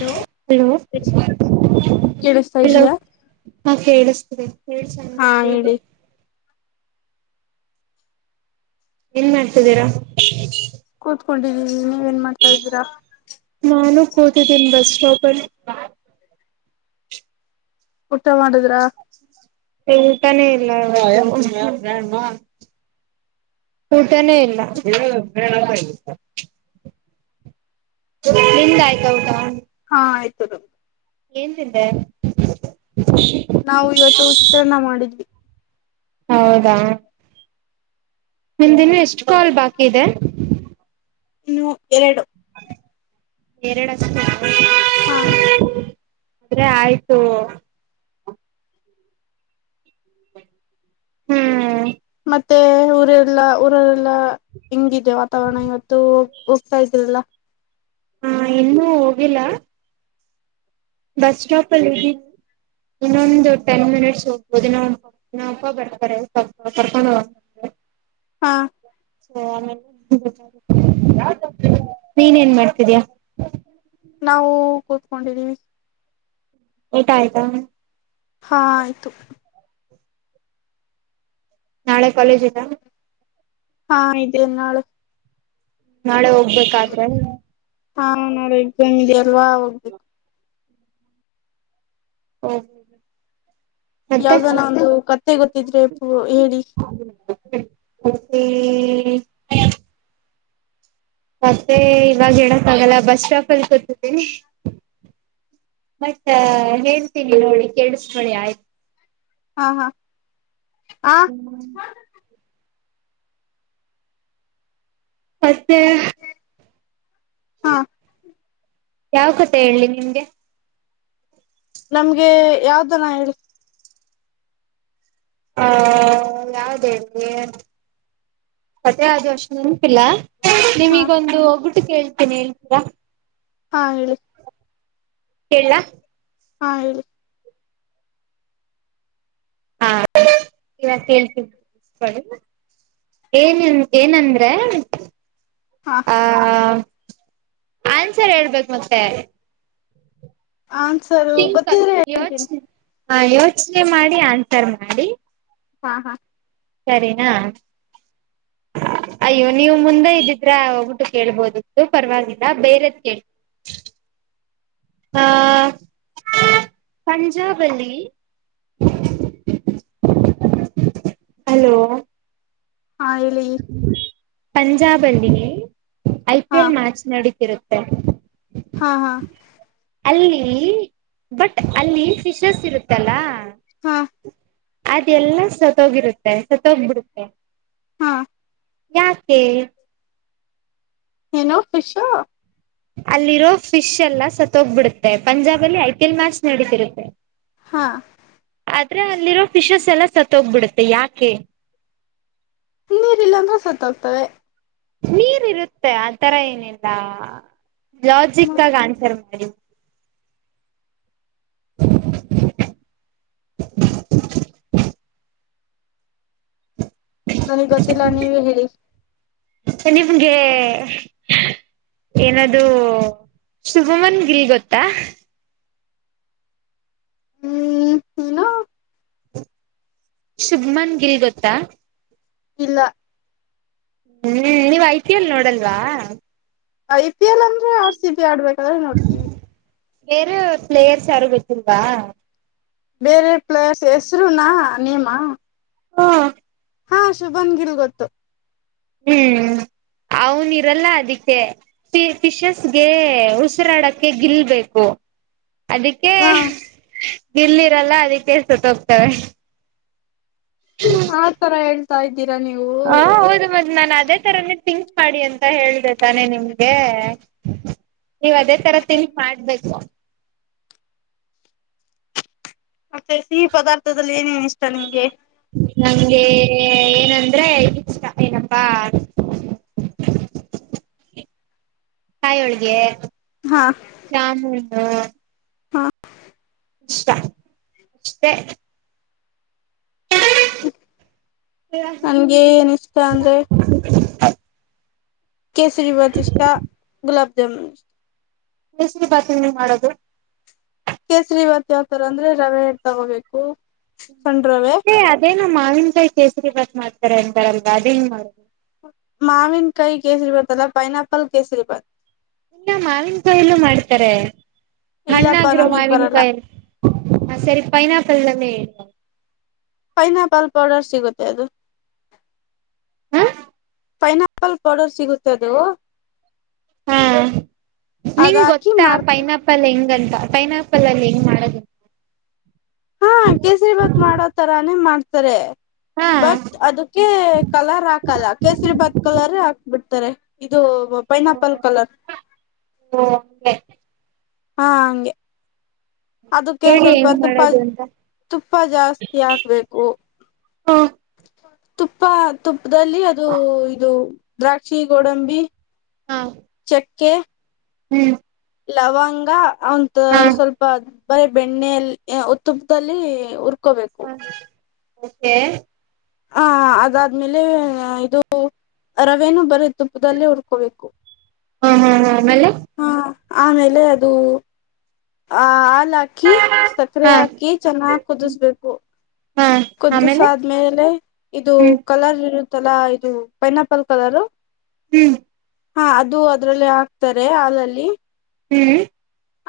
Hello hello ಕೇಳಿಸ್ತಾ hello ಇದೀಯಾ ಹಾ ಕೇಳ್ ಹೇಳೇಳ್ ಚ ಹಾ ಹೇಳ ಹೇಳಿ [inaudible] ಏನ್ ಮಾಡ್ತಿದ್ದೀರಾ ಕೂತ್ಕೊಂಡಿದ್ದೀನಿ ನೀವೇನ್ ಮಾಡ್ತಾ ಇದ್ದೀರಾ ಮಾನು ಕತ ದಿನ ಬಸ್ಷಕ ಊಟ ಮಾಡುದ್ರಾ ಊಟಾನೇ ಇಲ್ಲ ಊಟನೇ ಇಲ್ಲ [inaudible] ನಿಮ್ದ್ ಆಯ್ತಾ ಉಟಾ ಹಾ ಆಯ್ತು ರು ಎಂತಿಂದ ನಾವು ಇವತ್ತು ಉಚಿತ್ರನ್ನ ಮಾಡಿದ್ವಿ ಹೌದಾ ನಿಮ್ದಿನ ಎಷ್ಟು ಕಾಲ್ ಬಾಕಿ ಇದೆ ಇನ್ನು ಎರಡು ಬೇರೆಡ ಹಾ ಅ ಆಯ್ತು ಹ್ಮ್ ಮತ್ತೆ ಊರೆಲ್ಲ ಊರರೆಲ್ಲಾ ಹಂಗ ವಾತಾವರಣ ಇವತ್ತು ಹೋಗ್ತಾ ಇದ್ದೀರಲ್ಲ ಹಾ ಇನ್ನುೂ ಹೋಗಿಲ್ಲ ಬಸ್ ಸ್ಟಾಪ್ ಅಲ್ಲಿ ಇನ್ನೊಂದು ಟೆನ್ ಮಿನಿಟ್ಸ್ ಹೋಗ್ಬೋದು ಇಪ್ಪ ಬರ್ತಾರೆ ಸ್ಲ ಕರ್ಕೊಂಡ ಹೋಗ [inaudible] ಹಾ ಮೇ ನೀನ್ರರೇನ್ ಮಾಡ್ತಿದಯಾ ನಾವು ಕೂತ್ಕೊಂಡಿದ್ದೀವಿ ಏತಾ ಆಯ್ತಾ ಹಾ ಆಯ್ತು ನಾಳೆ ಕಾಲೇಜ ಇಲ್ಲ ಹಾ ಇದೇ ನಾಳೆ ನಾಳೆ ಹೋಗ್ಬೇಕಾದ್ರೆ ಹಾ ನೋಡೆ ಎಕ್ಸಾಮ್ದೆ ಅಲ್ವಾ ಹೋಗ್ಬೇಕು ಹ್ಮ ಹ್ಮ ಯಾವ್ದಾನ ಒಂದು ಕತ್ತೆ ಗೊತ್ತಿದ್ರೆ ಪ ಹೇಳಿ ಕೆ [inaudible] ಮತ್ತೆ ಇವಾಗ ಹೇಳಕ್ಕ ಆಗಲ್ಲ ಬಸ್ ಸ್ಟಾಪ್ ಅಲ್ಲಿ ಕೂತಿದಿ ಮತ್ತ ಹೇಳ್ತೀನಿ ನೋಡಿ ಕೇಳಿಸಕೋಳಿ ಆಯ್ತು [inaudible] ಹಾ ಹಾ ಆ ಹ್ಮ [unintelligible] ಮತ್ತೆ ಹಾ ಯಾವ ಕತೆ ಹೇಳಿ ನಿಮ್ಗೆ ನಮ್ಗೆ ಯಾವ್ದನ ಹೇಳಿ ಹಾ ಯಾವ್ದೇ ಕತೆಹೋ ಅಶ್ ನೆನಪಿಲ್ಲ ಹಾ ನಿಮಿಗೊಂದು ಒಗ್ಗಟ್ಟು ಕೇಳ್ತೀನಿ ಹೇಳ್ತೀರಾ ಹಾ ಹೇಳಿ ಹೇಳ ಹ ಹಾ ಇವಾಗ ಕೇಳ್ತಿದ [unintelligible] ಏನ್ ಏನಂದ್ರೆ ಹಾ [unintelligible] ಆ ಆನ್ಸರ್ ಹೇಳ್ಬೇಕು ಮತ್ತೆ ಆನ್ಸರು ಂ ಗೊತ್ತಿದ್ರೆ ಹೇಳ್ತೀನಿ ಯೋಚನೆ ಹ ಯೋಚನೆ ಮಾಡಿ ಆನ್ಸರ್ ಮಾಡಿ ಹಾ ಹಾ ಸರಿನಾ ಅಯ್ಯೋ ನೀವು ಮುಂದೆ ಇದ್ದಿದ್ರೆ ಹೋಗ್ಬಿಟ್ಟು ಕೇಳ್ಬೋದಿತ್ತು ಪರವಾಗಿಲ್ಲ ಬೇರೆದ್ ಕೇ [unintelligible] ಹಾ ಪಂಜಾವಲಿ ಹಲೋ ಹಾ ಹೇಳಿ ಪಂಜಾಬ್ ಅಲ್ಲಿ ಐ ಪಿ ಹಾ ಎಲ್ ಮ್ಯಾಚ್ ನಡೀತಿರುತ್ತೆ ಹಾ ಹಾ ಅಲ್ಲಿ ಬಟ್ ಅಲ್ಲಿ ಫಿಶಸ್ ಇರುತ್ತಲ್ಲ ಹಾ ಅದೆ ಎಲ್ಲ ಸತ್ತೋಗಿರುತ್ತೆ ಸತ್ತೋಗ್ಬಿಡುತ್ತೆ ಹಾ ಯಾಕೆ ಏನೋ ಖುಷಾ ಅಲ್ಲಿರೋ ಫಿಶ್ ಎಲ್ಲ ಸತ್ತೋಗ್ಬಿಡುತ್ತೆ ಪಂಜಾಬ್ ಅಲ್ಲಿ ಐ ಪಿ ಎಲ್ ಮ್ಯಾಚ್ ನಡೀತಿರುತ್ತೆ ಹಾ ಆದ್ರೆ ಅಲ್ಲಿರೋ ಫಿಶಸ್ ಎಲ್ಲ ಸತ್ತೋಗ್ಬಿಡುತ್ತೆ ಯಾಕೆ ನೀರ್ಲ್ಲಾಂದ್ರೆ ಸತ್ಾಗ್ತವೆ ನೀರ್ ಇರುತ್ತೆ ಆ ತರ ಏನಿಲ್ಲ ಲಾಜಿಕ್ ಆಗ ಆನ್ಸರ್ ಮಾಡಿ [unintelligible] ನನಗ್ ಗೊತ್ತಿಲ್ಲ ನೀವೇ ಹೇಳಿ ಸ ನಿಮನ್ಗೆ ಏನದುೂ ಶುಭಮನ್ ಗಿಲ್ ಗೊತ್ತಾ ಹ್ಮ್ ಏನು ಶುಭ್ಮನ್ ಗಿಲ್ ಗೊತ್ತಾ ಇಲ್ಲ ಹ್ಮ್ ನೀವು ಐಪಿಎಲ್ ನೋಡಲ್ವಾ ಐ ಪಿ ಎಲ್ ಅಂದ್ರೆ ಆರ್ ಸಿ ಬಿ ಆಡ್ಬೇಕಾದ್ರೆ ನೋಡ್ತೀವಿ ವೇರೆ ಪ್ಲೇಯರ್ಸ್ ಯಾರು ಬಟ್ಟರುಂಗ ಬೇರೆ ಪ್ಲೇಸ್ ಹೆಸರುೂನಾ ನೀಮ್ಮ [unintelligible] ಹಾ ಶುಭನ್ ಗಿಲ್ ಗೊತ್ತು ಹ್ಮ್ ಅವನಿರಲ್ಲ ಅದಕ್ಕೆ ಫಿಶಸ್ಗೆ ಉಸಿರಾಡಕ್ಕೆ ಗಿಲ್ಬೇಕು ಅದಕ್ಕೆ ಹ ಗಿಲ್ಲಿರಲ್ಲ ಅದಕ್ಕೆ ಸತ್ತ ಹೋಗ್ತವೆ ಆತರ ಹೇಳ್ತಾ ಇದ್ದೀರಾ ನೀವು ನಾನು ಅದೇ ತರನೇ ತಿಂಕ್ ಮಾಡಿ ಅಂತ ಹೇಳ್ದ ತಾನೆ ನಿಮ್ಗೆ ನೀವ್ ಅದೇ ತರ ತಿಂಗ್ಸ್ ಮಾಡ್ಬೇಕು ಮತ್ತೆ ಸಿಹಿ ಪದಾರ್ಥದಲ್ಲಿ ಏನೇನ್ ಇಷ್ಟ ನಿಮ್ಗೆ ನಮ್ಗೆ ಏನಂದ್ರೆ ಇಷ್ಟ ಏನಪ್ಪಾ ಕಾಯೊಳ್ಗೆ ಹಾ ಜಾಮೂನ್ ಹಾ ಷ್ಟಷ್ಟ ನನ್ಗೆ ಏನ ಇಷ್ಟ ಅಂದ್ರೆ ಕೇಸರಿಬಾದ ಇಷ್ಟ ಗುಲಬ ಜಾಮುನ್ ಇಷ್ಟತ ಕೇಸರಿ ಬಾತನ್ನು ಮಾಡೋದು ಕೇಸರಿ ಬಾತ್ ಯಾವತರ ಅಂದ್ರೆ ರವೆ ತಗೋಬೇಕು ಸಣ್ಣ ರವೆ ಏ ಅದೇನ ಮಾವಿನಕಾಯ್ ಕೇಸರಿ ಬಾತ್ ಮಾಡ್ತಾರೆ ಅಂತಾರಲ್ವಾ ಅದೇಂಗ್ ಮಾಡ ಮಾವಿನ ಕೈ ಕೇಸರಿ ಭತ್ ಅಲ್ಲ ಪೈನಾಪಲ್ ಕೇಸರಿ ಪತ್ ಇಲ್ಲ ಮಾವನ್ ಕಯಲ್ಲೂ ಮಾಡ್ತಾರೆ ಇಲ್ಲಪ್ಪಾ ಹಣ್ಣಾಕಗಿ ರೋ ನಮಗ್ ಮಾವಿನ ಬರಲ್ಲ ಪೈನ್ ಹ ಸರಿ ಪೈನಾಪಿಲ್ ಎಲ್ಲ ಪೈನಾಪಲ್ ಪೌಡರ್ ಸಿಗುತ್ತೆ ಅದು. ಹ ಫೈನ್ ಆಪಲ್ ಪೌಡರ್ ಸಿಗುತ್ತದು. ಹಾ ನಿಂಗ ಹಾಕಿ ಗೊತ್ತಾ ಮಾಡ್ತಾರೆ ಪೈನಾಪಲ್ ಹೆಂಗಂತ. ಪೈನಾ ಆಪಲ್ ಅಲ್ಲಿ ಹೆಂಗ್ ಮಾಡದು ಹಾ ಕೇಸರಿ ಭಾತ್ ಮಾಡೋ ತರಾನೇ ಮಾಡ್ತಾರೆ. ಹಾ ಬಟ್ ಅದಕ್ಕೆ ಕಲರ್ ಹಾಕಲ್ಲ ಕೇಸರಿ ಭಾತ್ ಕಲರ್ ಹಾಕ್ಬಿಡ್ತಾರೆ. ಇದು ಪೈನಾ ಆಪಲ್ ಓ ಕಲರ್. ಹಂಗೆ ಹಾ ಹಂಗೆ ಅದಕ್ಕೇನ್ ಹೇಳಿ ಸ್ವಲ್ಪ ಹೆಂಗ್ ತುಪ್ಪ ಮಾಡೋದು ಹಾಕಿ. ಅಂತ ತುಪ್ಪ ಜಾಸ್ತಿ ಹಾಕ್ಬೇಕು. ಹ ತುಪ್ಪ ತುಪ್ಪದಲ್ಲಿ ಅದು ಇದು ದ್ರಾಕ್ಷಿ ಗೋಡಂಬಿ. ಹಾ ಚಕ್ಕೆ. ಹ್ಮ್ ಲವಂಗ ಅವಂದ ಹಾ ಸ್ವಲ್ಪ. ಬರೀ ಬೆಣ್ಣೆಲ ಉ ತುಪ್ಪದಲ್ಲಿ ಉರ್ಕೋಬೇಕು. ಓಕೆ ಹ ಅದಾದ್ಮೇಲೆ ಇದು ರವೆೇನೂ ಬರೀ ತುಪ್ಪದಲ್ಲೇ ಉಡ್ಕೋಬೇಕು. ಹಾ ಹಾ ಹಾ ಆಮೇಲೆ. ಆಮೇಲೆ ಅದು ಆ. ಹಾಕಿ ಸಕ್ಕರೆ ಹಾ ಹಾಕಿ ಚೆನ್ನಾಗ ಕುದಿಸ್ಬೇಕು. ಹಾ ಕುದ್ದಸ ಆಮೇಲೆ ಆದ್ಮೇಲೆ ಇದು ಹ್ಮ್ ಕಲರ್ ಇರುತ. ತಲಾ ಇದು ಪೈನಾ ಆಪಲ್ ಕಲರ್. ಹ್ಮ್. ಹಾ ಅದು ಅದ್ರಲ್ಲಿ ಹಾಕ್ತಾರೆ ಹಾಲಲ್ಲಿ. ಹ್ಮ್.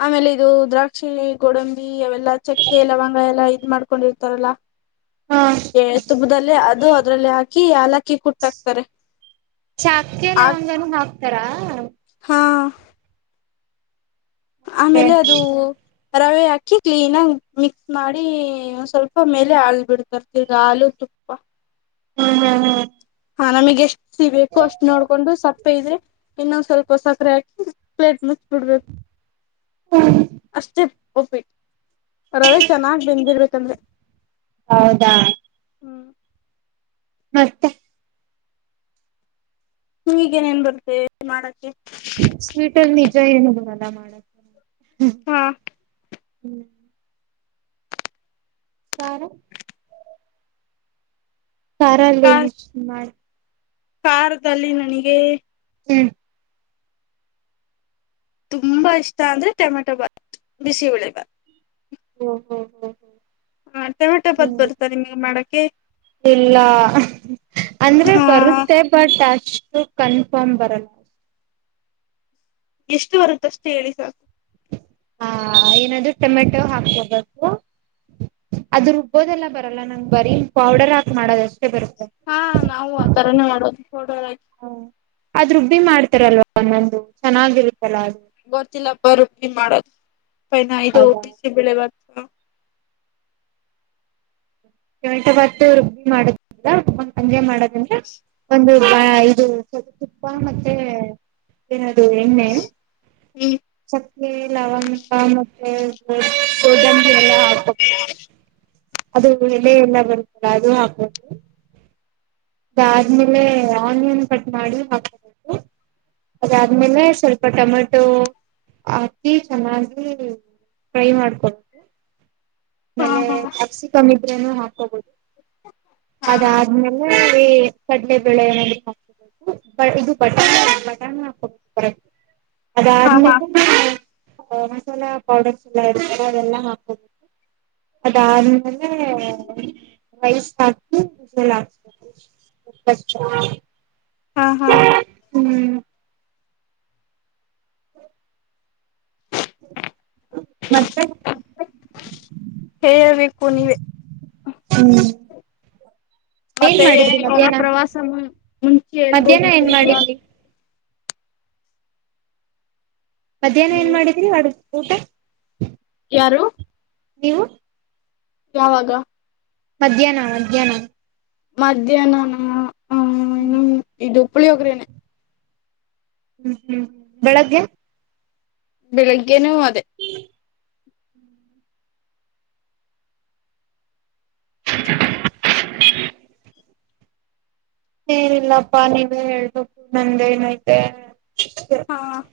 ಆಮೇಲೆ ಇದು ದ್ರಾಕ್ಷಿ ಗೋಡಂಬಿ ಅವೆಲ್ಲಾ ಚಕ್ಕೆ ಲವಂಗ ಎಲ್ಲ. ಮಾಡ್ಕೊಂಡಿರ್ತಾರಲ್ಲ ಹಾ ಏ ತುಪ್ಪದಲ್ಲಿ ಅದು ಅದ್ರಲ್ಲಿ ಹಾಕಿ. ಕ ಏಲಕ್ಕಿ ಕುಟ್ಟಾಕ್ತಾರೆ. ಚಾಕ್ಕೆ ಆ ಲವಂಗನ ಹಾಕ್ತಾರಾ. ಹಾ ಆಮೇಲೆ ಹ್ಮ್ ಅದು. ರವೆ ಅಕ್ಕಿ ಕ್ಲೀನ್ ಆಗಿ ಮಿಕ್ಸ್ ಮಾಡಿ ಸ್ವಲ್ಪ ಮೇಲೆ ಹಾಲು ಬಿಡ್ತರ ಈಗ ಹಾಲ. ತುಪ್ಪ. ಹ್ಮ್ ಹ್ಮ್ ಹ್ಮ್ ಹಾ ನಮಗ್ ಎಷ್ಟು ಸಿಗಬೇಕು ಅಷ್ಟ್ ನೋಡ್ಕೊಂಡು ಸಪ್ಪೆ ಇದ್ರೆ ಇನ್ನೊಂದ್ ಸ್ವಲ್ಪ ಸಕ್ಕರೆ ಹಾಕಿ ಪ್ಲೇಟ್ ಮುಚ್ಬಿಡ್ಬೇಕು ಹ್ಮ್ ಅಷ್ಟೆ. ಒಪ್ಪಿಟ್ಟ ರವೆ ಚೆನ್ನಾಗಿ ಬೆಂದಿರ್ಬೇಕಂದ್ರ. ಹೌದಾ. ಹ್ಮ್ ಮತ್ತೆ ಈಗೇನೇನ್ ಬರ್ತೆೇ ಮಾಡಕ್ಕೆ. ಸ್ವೀಟರ್ ನಿಜ ಹೇಳಲಿಲ್ಲ ಅಲ್ವಾ ಮಾಡಕೆ. ಹ್ಮ್. ಹಾ ಸಾರ. ಕಾರಾ ಲೈ ಮಾಡ. ಕಾರದಲ್ಲಿ ನನಗೆ. ಹ್ಮ. ತುಂಬಾ ಇಷ್ಟ ಅಂದ್ರೆ ಟೊಮೆಟೊ ಭಾತಾ ಬಿಸಿ ಬೇಳೆ ಬಾತ. ಹ್ಮ ಹ್ಮ್ ಹ್ಮ್ ಹ್ಮ್. ಹಾ ಟೊಮೆಟೊ ಬಾತ್ ಬರುತ್ತಾ ನಿಮಗೆ ಮಾಡಕೆ. ಇಲ್ಲ ಅಂದ್ರೆ ಹಾ ಬರುತ್ತೆ ಬಟ್. ಅಷ್ಟು ಕನ್ಫರ್ಮ್ ಬರಲ್ಲ. ಎಷ್ಟು ಬರುತ್ತಷ್ಟೇ ಹೇಳಿ ಸಾಕು. ಹಾ ಏನಾದ ಟೊಮೆಟೊ ಹಾಕ್ಕೋಬೇಕು ಇತ್ತು. ಅದು ರುಬ್ಬೋದೆಲ್ಲ ಬರಲ್ಲ ನನಗೆ ಬರೀ ಪೌಡರ್ ಹಾಕ ಮಾಡೋದ. ಹಾ ನಾವು ಆ ತರನೇ ಮಾಡೋದು ಪೌಡರ್ ಹಾಕಿ. ಹ್ಮ ಅದ್ ರುಬ್ಬಿ ಮಾಡ್ತಾರಲ್ವಾ ಒಂದೊಂದು ಚೆನ್ನಾಗಿರುತ್ತೆ. ಗೊತ್ತಿಲ್ಲ ಬರ್ತಿ ಮಾಡೋದು. [unintelligible] ಇದು ಹೌದಾ ಬಿಸಿ ಬೆಳೆ ಬಾತ್ ಮಾಡೋದು. ಕೆಟ ಭಾತ್ತು ರುಬ್ಬಿ ಮಾಡದಿಂದ ಸಂಜೆ ಮಾಡೋದಿಂದ್ರ ಒಂದು. ಇದು ಸ್ವಲ್ಪ ತುಪ್ಪ ಮತ್ತೆ ಏನದು ಎಣ್ಣೆ. ಹ್ಮ್ ಏನಿಲ್ಲ ಲವಂಗ ಮತ್ತೆ ಗೋಡಂಬಿ ಎಲ್ಲ ಹಾಕಿ.. ಅದು ಎಲೆ ಎಲ್ಲ ಬರ್ತ್ತಲ್ಲ ಅದು ಹಾಕ್ಬೋದು. ಇದು ಆದ್ಮೇಲೆ ಆನಿಯನ್ ಕಟ್ ಮಾಡಿ ಹಾಕೋಬೇಕು. ಅದು ಆದ್ಮೇಲೆ ಸ್ವಲ್ಪ ಟೊಮೆಟೊ. ಹಾಕಿ ಚೆನ್ನಾಗಿ ಫ್ರೈ ಮಾಡಕೊಬೇಕು. ಹಾ ಆಮೇಲೆ ಹಾ ಕ್ಯಾಪ್ಸಿಕಂ ಇದರನೂ ಹಾಕೋಬೋದು ಹಾ ಅದಾದ್ಮೇಲೆ. ಇ ಕಡ್ಲೆ ಬೆಳೆ [unintelligible] ಇದು ಬಟಾಣ ಬಟಾಣ ಹಾಕಬೇಕ ಹಾ ಹಾ ಅದಾದ್ಮೇಲೆ. ಮಸಾಲಾ ಪೌಡರ್ಸ್ ಎಲ್ಲ ಇರ್ತಾರ ಅದೆಲ್ಲ ಹಾಕೋಬೇಕು. ಅದಾದ್ಮೇಲೆ ರೈಸ್ ಹಾಕಿ [unintelligible] [unintelligible] ಹಾ ಹಾ. ಹ್ಮ್. ಮತ್ತೆ. ಹೇಳಬೇಕು ನೀವೆ. ಹ್ಮ್ ಏನ್ ಮತ್ತೆ ಏನ ಮಾಡಿದ್ರಿ ಇವಾಗ ಇವಾಗ ಮಧ್ಯಾಹ್ನ ಪ್ರವಾಸ ಮುಂಚೆ ಎಲಗೆ ಮಧ್ಯಾಹ್ನ ಏನ್ ಹೋಗಿದ್ರು ಇವಾಗ. ಮಾಡಿದ್ರಿ ಮಧ್ಯಾಹ್ನ ಏನ್ ಮಾಡಿದ್ರಿ ಅಡು ಊಟ. ಯಾರು. ನೀವು. ಯಾವಾಗ. ಮಧ್ಯಾಹ್ನ ಮಧ್ಯಾಹ್ನ. ಮಧ್ಯಾಹ್ನಾನ ಹ್ಮ್ಮ ಹ್ಮ್ ಇನ್ನು ಇದು ಪುಳೆಗರಿ ನೆ. ಹ್ಮ್ ಹ್ಮ್ ಬೆಳಗ್ಗೆ. ಬೆಳಗ್ಗೆನು ಅದೇ. [unintelligible] ಏನಿಲ್ಲಪ್ಪಾ ನೀವೇ ಹೇಳ್ಬೇಕು ನಮದು ಏನೈತೆ. ಹ್ಮ್ಮ್.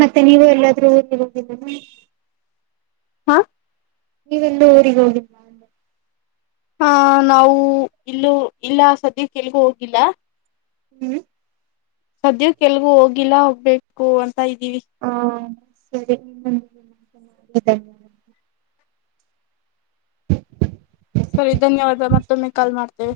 ಮತ್ತೆ ನೀವು ಎಲ್ಲಾದ್ರೂ ಹೋಗಿ ಬಂದಿದ್ರ. ಹ್ಮ್ಮ. ನೀವೆಲ್ಲೂ ಊರಿಗೆ ಹೋಗಿಲ್ಲ. ಹಾ ನಾವು ಇಲ್ಲೂ ಇಲ್ಲ ಸದ್ಯಕೆ ಎಲ್ಲಿಗೂ ಹೋಗಿಲ್ಲ. ಹ್ಮ್. ಸದ್ಯಕೆ ಏಲ್ಗು ಹೋಗಿಲ್ಲ ಹೋಗಬೇಕು ಅಂತ ಇದ್ದೀವಿ. ಹ ಸರಿ [unintelligible] ಸರಿ ಧನ್ಯವಾದ ಮತ್ತೊಮ್ಮೆ ಕಾಲ್ ಮಾಡ್ತೇವೆ.